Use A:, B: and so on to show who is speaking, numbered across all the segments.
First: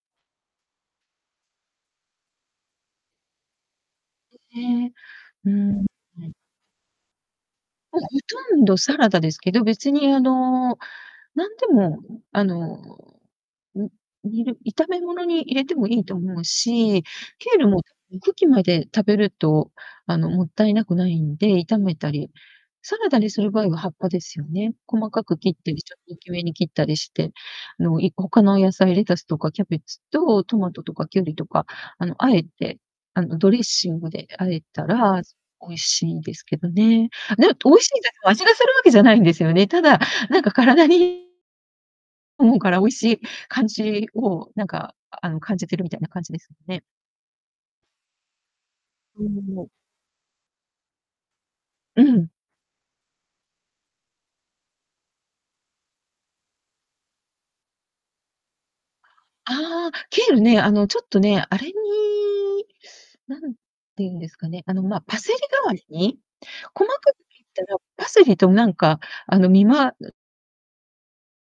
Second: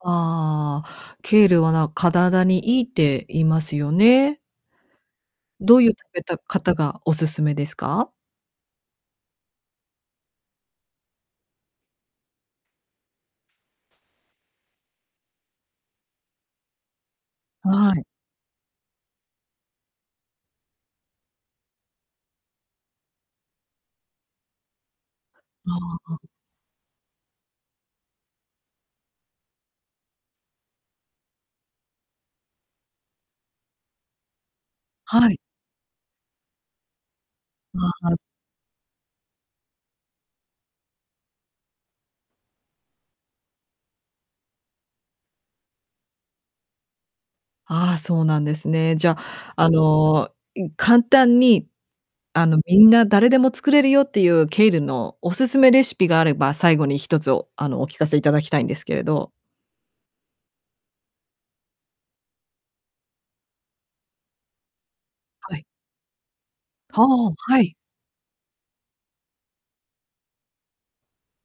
A: ああ、ケールはな体にいいって言いますよね。
B: んね、うん
A: ど
B: う
A: う
B: ん。
A: いう食べた方がお勧めです
B: もうほ
A: か？
B: とんどサラダですけど、別にあの、なんでも、あの、ん煮る炒め物に入れてもいいと思うし、ケールも
A: はい。
B: 茎まで食べると、あの、勿体なくないんで、炒めたり、サラダにする場合は葉っぱですよね。細かく切った
A: あ
B: り、ちょっと大
A: あ。
B: きめに切ったりして。あの、いこ他の野菜、レタスとかキャベツと、トマトとかキュウリとか、あの、和えて、あの、ドレッシングで和えたら、
A: はい。
B: 美味しいですけどね。ね美味し
A: あ
B: いです、
A: あ。
B: 味がするわけじゃないんですよね。ただ、なんか体に思うから、美味しい感じを、なんかあの、感じてるみたいな感じですよね。
A: ああ、そうなんですね。じゃ、
B: うーん、も
A: あ
B: う
A: の、い簡単に、
B: うん。
A: あの、みんな誰でも作れるよっていうケールのおすすめレシピがあれば、最後に1つあの、お聞かせいただきたいんですけれど。
B: ああ、ケールね、あの、ちょっとね、あれに、何て言うんですかね、あの、ま、パセリ
A: は
B: 代
A: い。
B: わりに、細か
A: は
B: く
A: あ、
B: 切っ
A: は
B: た
A: い。
B: ら、パセリとなんか、あの、見ま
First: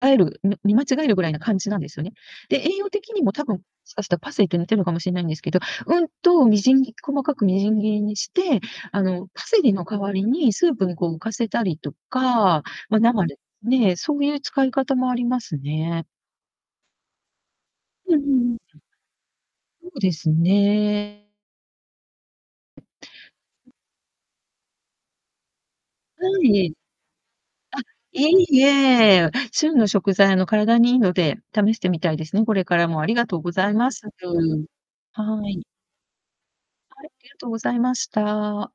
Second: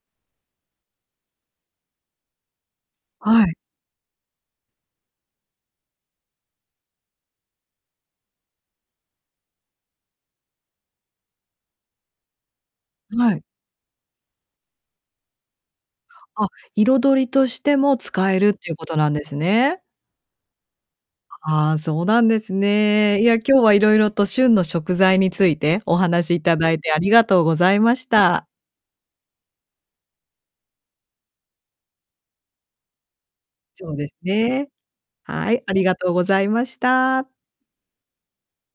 B: あえるみ見間違えるぐらいな感じなんですよね。で、栄養的にも
A: は
B: 多
A: い。
B: 分、しかしたらパセリと似てんのかもしんないんですけど、うんと、みじん切細かくみじん切りにして、あの、パセリの代わりにスープにこう浮かせたりとか、ま、生
A: は
B: で
A: い。
B: ね、そういう使い方もありますね。
A: あ、彩りとしても
B: うんう
A: 使
B: ん
A: えるっ
B: うん。
A: ていうことなんですね。
B: ほうですね。
A: ああ、そうなんですね。いや、今日は色々と旬の食材についてお話
B: は
A: しい
B: い、
A: た
B: ええ。
A: だいてありがとうございまし
B: あ、
A: た。
B: いいえ、旬の食材、あの、体に良いので試してみたいですね、これからも。ありがとうございま
A: そう
B: す。
A: です
B: [unintelligible]
A: ね。
B: は
A: はい、
B: い。
A: ありがとうございまし
B: はい、あ
A: た。
B: りがとうございました。